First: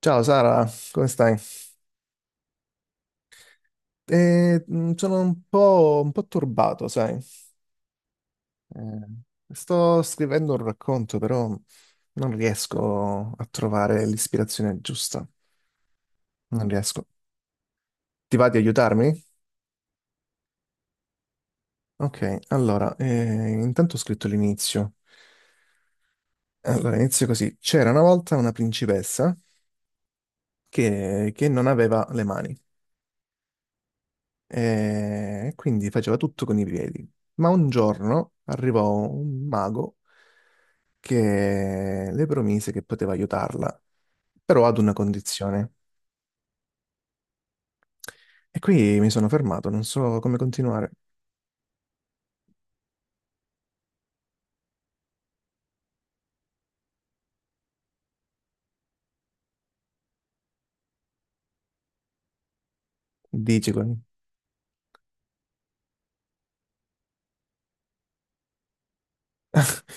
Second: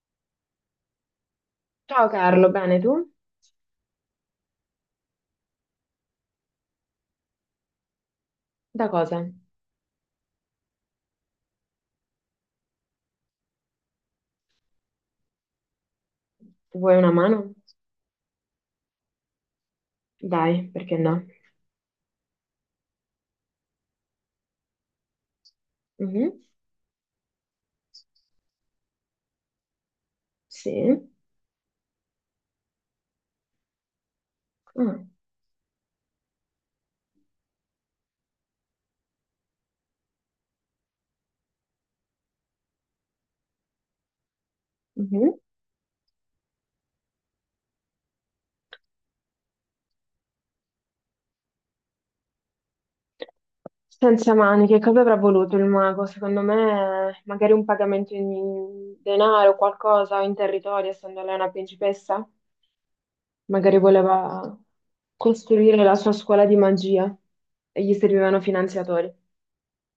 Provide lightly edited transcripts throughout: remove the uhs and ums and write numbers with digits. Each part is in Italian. Ciao Sara, come stai? Ciao Carlo, bene tu? Sono un po' turbato, sai? Da cosa? Sto scrivendo un racconto, però non riesco a trovare l'ispirazione giusta. Non Vuoi riesco. una mano? Ti va di aiutarmi? Dai, perché no? Ok, allora, intanto ho scritto l'inizio. Mhm. Allora, inizio così. C'era una volta una principessa Sì. che non aveva le mani Ah, e quindi faceva tutto con i piedi. Ma un giorno arrivò un mago che le promise che poteva aiutarla, però ad una mhm. condizione. E qui mi sono fermato, non so come continuare. Senza mani, che cosa avrà voluto il mago? Secondo me, magari un pagamento in denaro, qualcosa, o in territorio, essendo lei una principessa? Dici Magari con. voleva costruire la sua scuola di magia e gli servivano finanziatori.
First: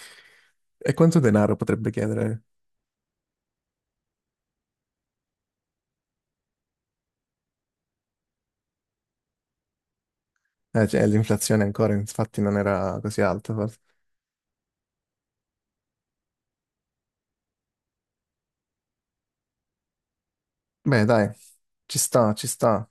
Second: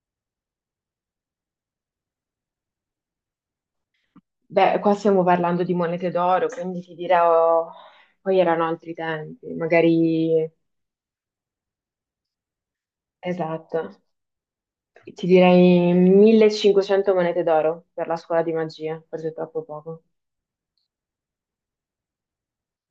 E quanto denaro potrebbe chiedere? Beh, qua stiamo parlando di monete d'oro, quindi ti dirò, poi erano altri tempi, magari Cioè, l'inflazione ancora, infatti, non era così alta, esatto. forse. Ti direi 1500 monete d'oro per la scuola di magia, forse è troppo poco. Beh, dai, ci sta, ci sta.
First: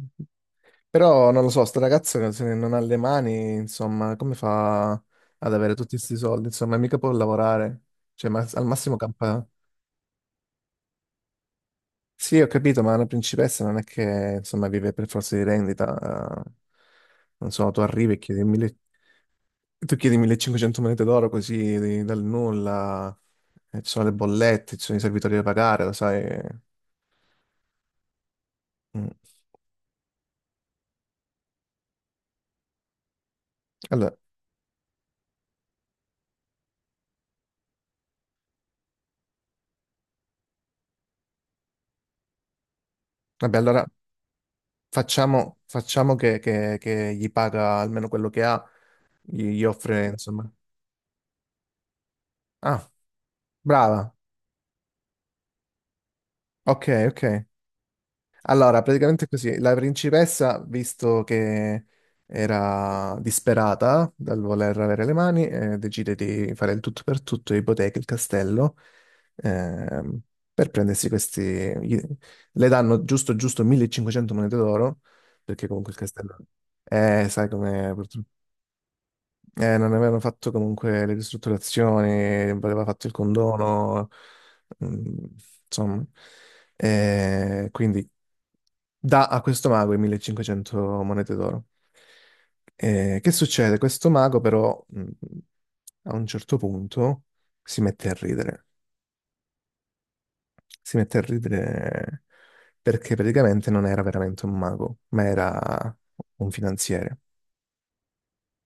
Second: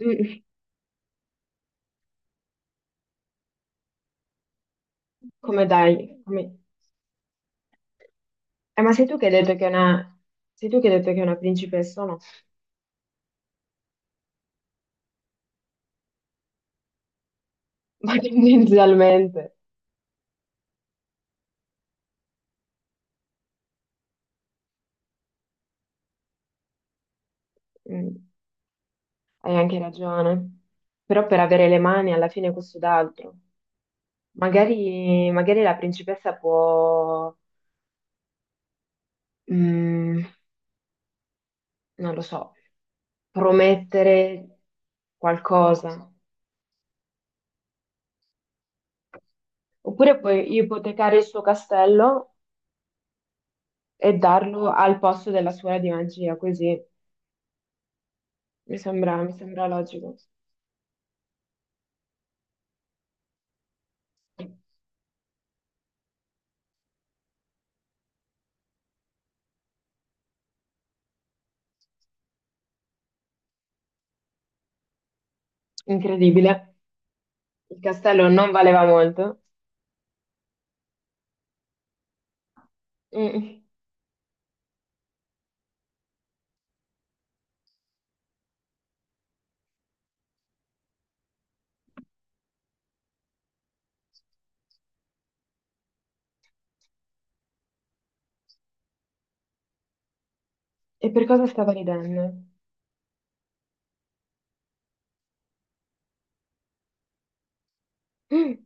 Mm. Però non lo so, sto ragazzo se non ha le mani, insomma, come fa ad Come avere tutti questi dai? soldi? Come- Insomma, mica può lavorare. Cioè, al ma massimo sei tu che hai campa. detto che è una... sei tu che hai detto che è una principessa, o no? Sì, ho capito, ma una principessa non è che insomma vive per forza di rendita. Non so, tu arrivi Ma e chiedi, tendenzialmente. tu chiedi 1500 monete d'oro così dal nulla, e ci sono le bollette, ci sono i servitori da pagare, lo sai. Mm. Mm. Hai anche ragione. Però per avere le mani alla fine questo d'altro. Allora, Magari, magari la principessa può, mm, non lo so, vabbè, allora promettere facciamo, qualcosa. facciamo che gli paga almeno quello che ha, gli offre, Oppure insomma. puoi ipotecare il suo castello Ah, e brava, darlo al posto della scuola di magia, così ok, ok. Allora, praticamente è mi così, sembra la logico. principessa, visto che era disperata dal voler avere le mani, decide di fare il tutto per tutto, ipoteca il castello, ehm, per prendersi questi... gli- Le danno giusto giusto 1500 monete d'oro, perché comunque il castello. Incredibile. Sai Il com'è, purtroppo. castello non valeva molto. Non avevano fatto comunque le ristrutturazioni, non aveva fatto il Mm. condono, mm, insomma. Quindi dà a questo mago i 1500 monete d'oro. Che succede? Questo mago però a un certo punto si mette a ridere. Si E mette a per cosa stava ridendo? ridere perché praticamente non era veramente un mago, ma era un finanziere. Mm.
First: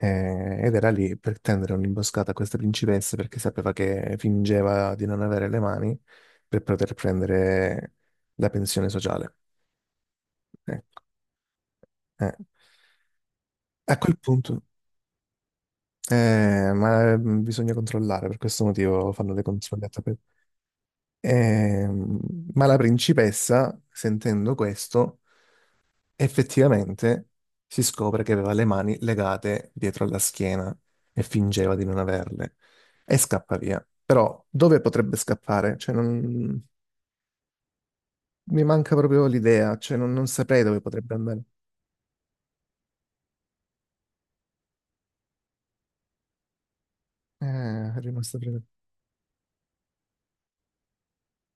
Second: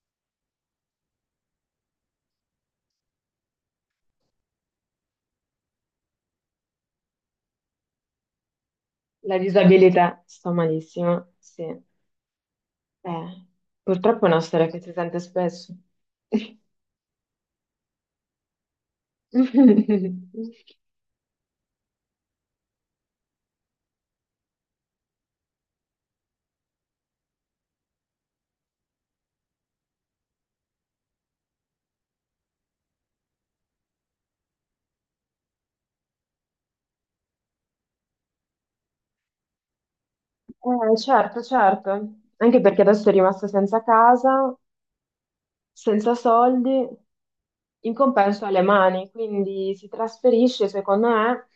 Ed era lì per tendere un'imboscata a questa principessa perché sapeva che fingeva di non avere le mani per poter prendere la pensione sociale. La disabilità. Sto Ecco, malissimo. Sì. eh. Eh, A quel purtroppo è una punto, storia che si sente spesso. Ma bisogna controllare, per questo motivo fanno dei controlli a tappeto. Ehm, ma la principessa, sentendo questo, effettivamente si scopre che aveva le mani legate dietro alla schiena e fingeva di non averle e scappa via. Però dove potrebbe scappare? Cioè, non. Mi manca proprio l'idea, cioè non saprei dove potrebbe certo, andare. certo. Anche perché adesso è rimasta senza casa, senza soldi, Eh, in è rimasto compenso preso. alle mani, quindi si trasferisce, secondo me,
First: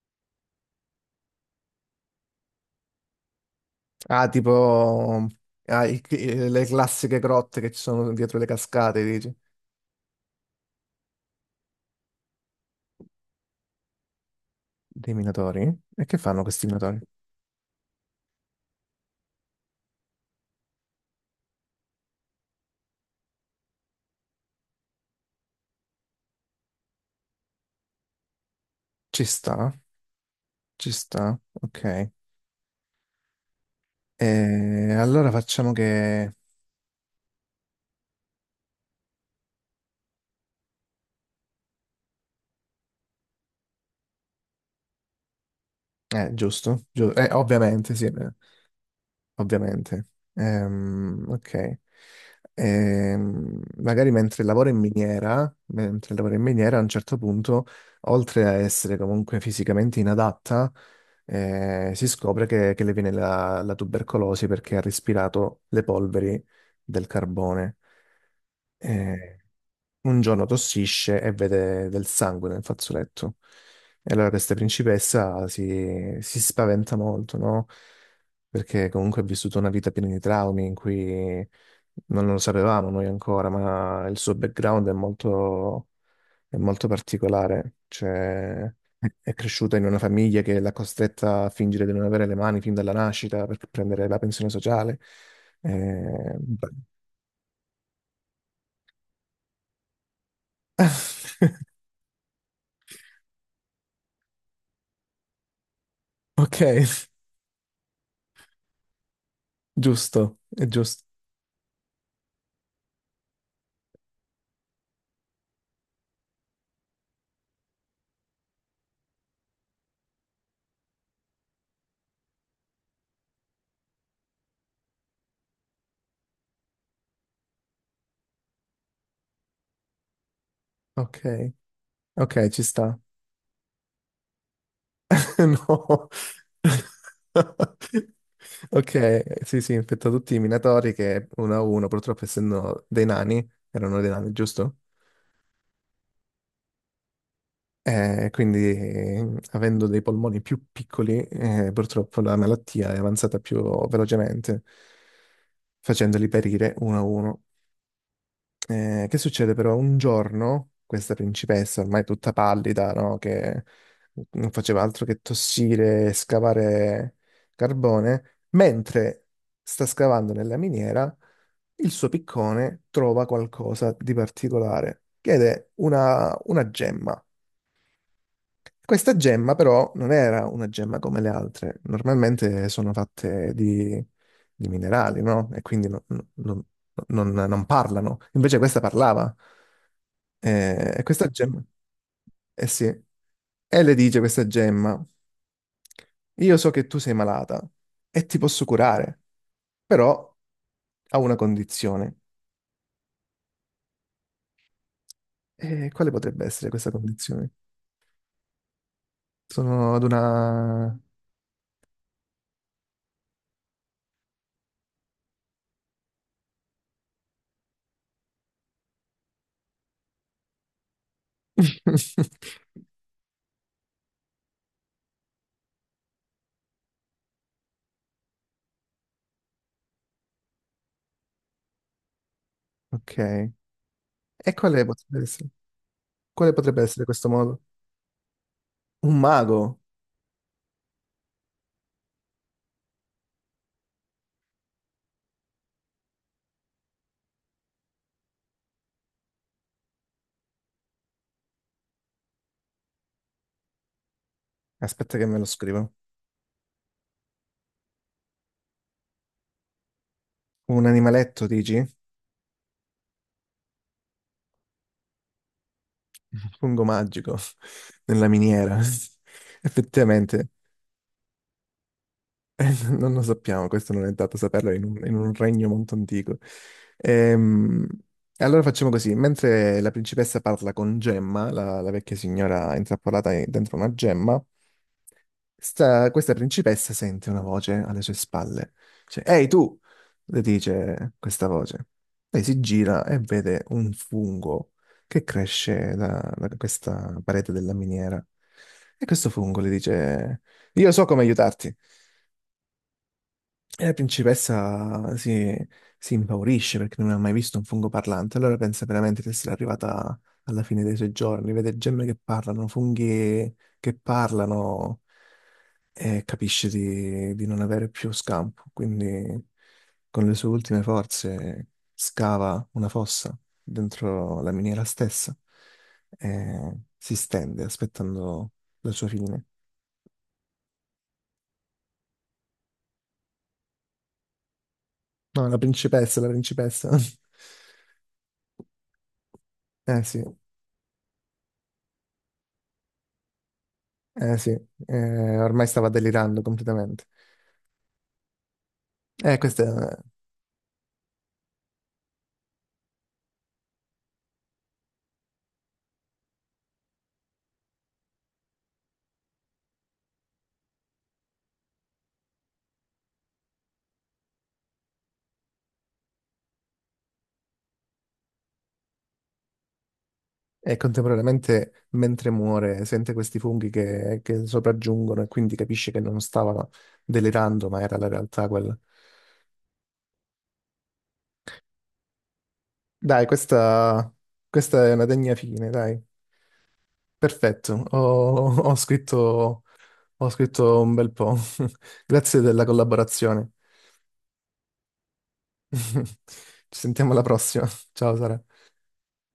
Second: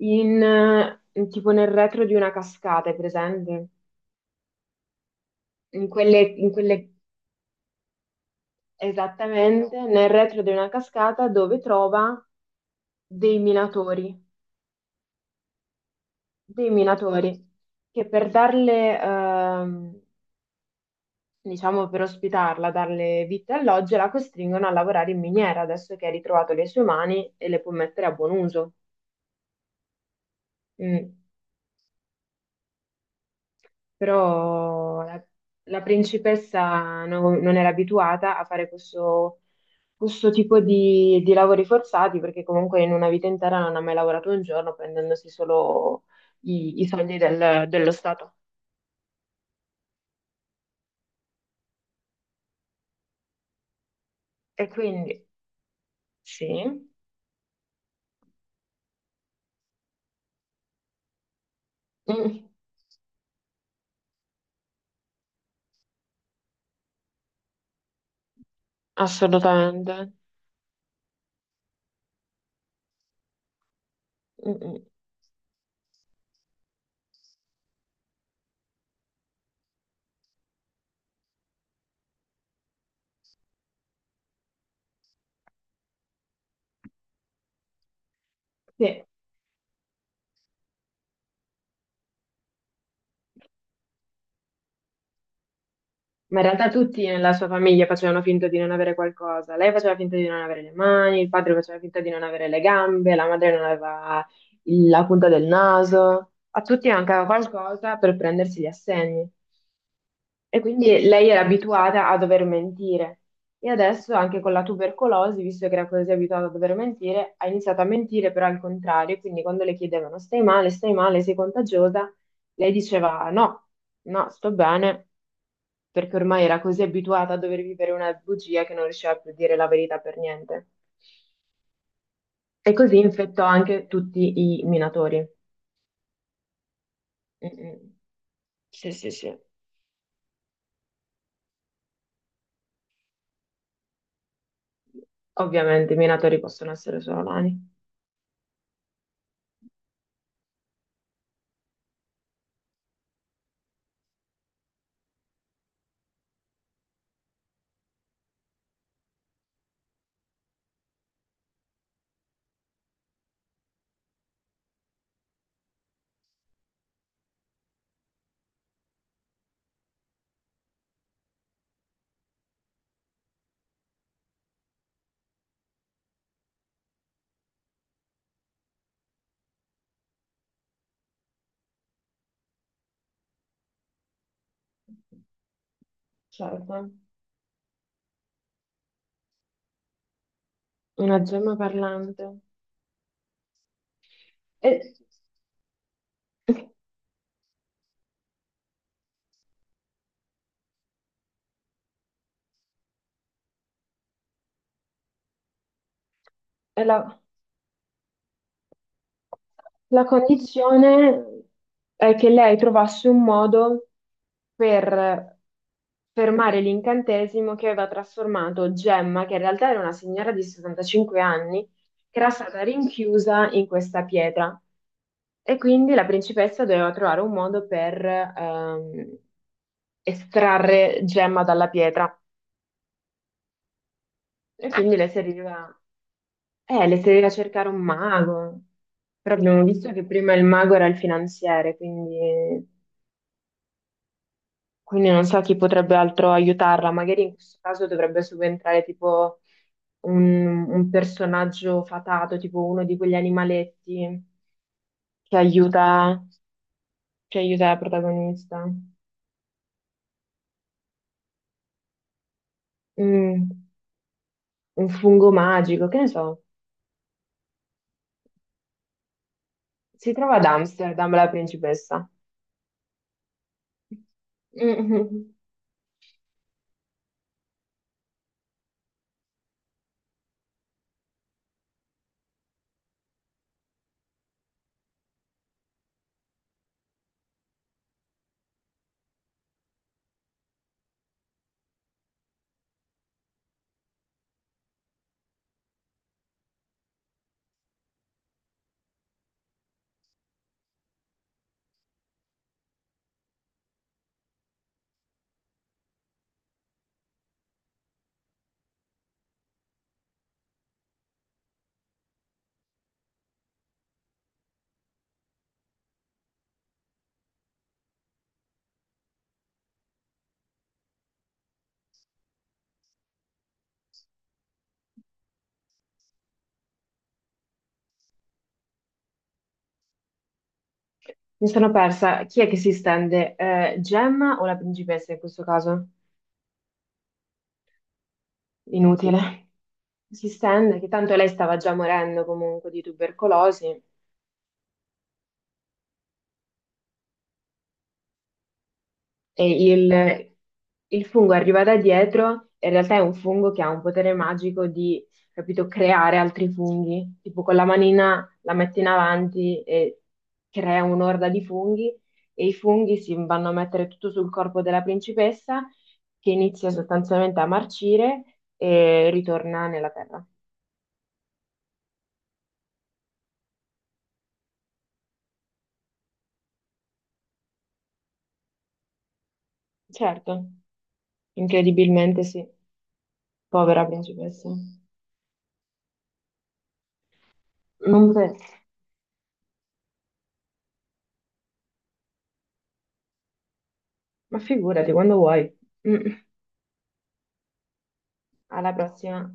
in, tipo nel retro di una cascata, è presente? Ah, tipo In le quelle- classiche grotte che ci sono dietro le cascate, dici? esattamente, nel retro di una cascata dove trova dei minatori, Dei minatori? E che fanno questi dei minatori? minatori che per darle, diciamo, per ospitarla, darle vite e alloggio, la costringono a lavorare in miniera, adesso che ha ritrovato le sue mani e le può mettere a buon uso. Ci sta, ci Mm. sta, ok. E Però la, allora facciamo la che. principessa no- non era abituata a fare questo, questo tipo di lavori forzati, perché comunque in una vita intera non ha mai lavorato un giorno, prendendosi solo i, Giusto, i soldi del- dello ovviamente, sì, Stato. ovviamente. Ok. Magari mentre E lavora in quindi miniera, mentre lavora in sì. miniera, a un certo punto, oltre a essere comunque fisicamente inadatta, si scopre Mm, che le viene la tubercolosi perché ha respirato le polveri del carbone. Eh, assolutamente. un giorno tossisce e vede del sangue nel fazzoletto. E allora Mm, questa mm. principessa si spaventa molto, no? Perché comunque ha vissuto una vita piena di traumi in cui non lo sapevamo noi ancora, ma il suo background è molto particolare. Cioè, Sì. è cresciuta in una famiglia che l'ha costretta a fingere di non avere le mani fin dalla nascita per prendere la pensione sociale. Eh, Ma in realtà tutti nella sua famiglia facevano finta di non avere qualcosa. Lei faceva finta di non avere le mani, il padre faceva finta di non avere le gambe, la madre non aveva il- la punta del naso. A Ok, tutti mancava qualcosa per prendersi gli assegni. giusto, E è quindi giusto. lei era abituata a dover mentire. E adesso anche con la tubercolosi, visto che era così abituata a dover mentire, ha iniziato a mentire però al contrario. Quindi quando le chiedevano stai male, sei contagiosa, lei diceva no, no, sto bene perché ormai era così abituata a dover vivere una bugia che non riusciva più a dire la verità per niente. Ok, ok, ci E sta. così infettò anche tutti i minatori. No. Mm, mm. Sì, sì, Ok, sì. sì, sì, infetta tutti i minatori che uno a uno, purtroppo essendo dei nani, erano dei nani, giusto? Ovviamente i minatori possono essere solo nani. Quindi, avendo dei polmoni più piccoli, purtroppo la malattia è avanzata più velocemente, facendoli perire uno a uno. Che succede però? Un giorno questa principessa, ormai tutta pallida, no? Che non faceva altro che tossire e scavare carbone, mentre sta scavando nella miniera, il suo piccone trova qualcosa di particolare, che è una gemma. Questa gemma però non era una gemma come le altre, normalmente sono fatte di minerali, no? E quindi non- Certo. non parlano, invece questa parlava. E Una questa gemma gemma, parlante. eh sì, e le dice questa E, gemma, io so che tu sei malata e ti posso curare, però ha una condizione. E quale potrebbe essere e questa la... condizione? Sono ad La una. condizione è che lei trovasse un modo per fermare l'incantesimo che aveva trasformato Gemma, che in realtà era una signora di 75 anni, che era stata rinchiusa in questa pietra. E quindi la principessa doveva trovare un modo per estrarre Gemma dalla pietra. Ok. E E quale quindi potrebbe essere? Quale potrebbe le essere questo serviva modo? cercare un mago. Un Però mago? abbiamo visto che prima il mago era il finanziere, quindi quindi non so chi potrebbe altro aiutarla, magari in questo caso dovrebbe subentrare tipo un personaggio fatato, tipo uno di quegli animaletti Aspetta che che me lo scrivo. aiuta, che aiuta la protagonista. Un animaletto, dici? Mm, un fungo magico, che ne so. Fungo magico nella miniera. Si trova ad Effettivamente, Amsterdam la principessa. Non lo sappiamo, questo non è dato saperlo in un Mm. regno molto antico. Ehm, allora facciamo così, mentre la principessa parla con Gemma, la vecchia signora intrappolata dentro una gemma, questa principessa sente una voce alle sue spalle. Dice, Ehi tu, le dice questa voce. Lei si gira e vede un fungo che cresce da questa parete della miniera. E questo fungo le dice, io so come aiutarti. E la principessa si impaurisce perché non ha mai visto un fungo parlante, allora pensa veramente di essere arrivata alla fine dei suoi giorni, vede gemme che parlano, funghi che parlano e capisce di non avere più scampo, quindi con le sue ultime forze scava una fossa dentro la miniera stessa e si stende aspettando la sua fine. Mi sono persa. Chi è che si stende? Gemma o la principessa in questo No, la caso? principessa, la principessa. Inutile. Eh sì. Si stende, che tanto lei stava già morendo comunque di tubercolosi. Eh sì, ormai stava delirando completamente. E Questa il fungo arriva da dietro, e in realtà è un fungo che ha un potere magico di, capito, creare altri funghi. Tipo con la manina la metti in avanti e crea un'orda di funghi e i funghi si vanno a mettere tutto sul corpo della principessa che inizia sostanzialmente a marcire e ritorna nella terra. è contemporaneamente, mentre muore, sente questi funghi che sopraggiungono e quindi capisce che non stava delirando, ma era la realtà quella. Certo, incredibilmente sì. Dai, Povera questa, principessa. questa è una degna fine, dai. Perfetto, Non ho, pote- ho scritto, ho scritto un bel po'. Grazie della collaborazione. Ma figurati, quando vuoi. Mm. Ci sentiamo alla prossima. Ciao Sara. Alla prossima.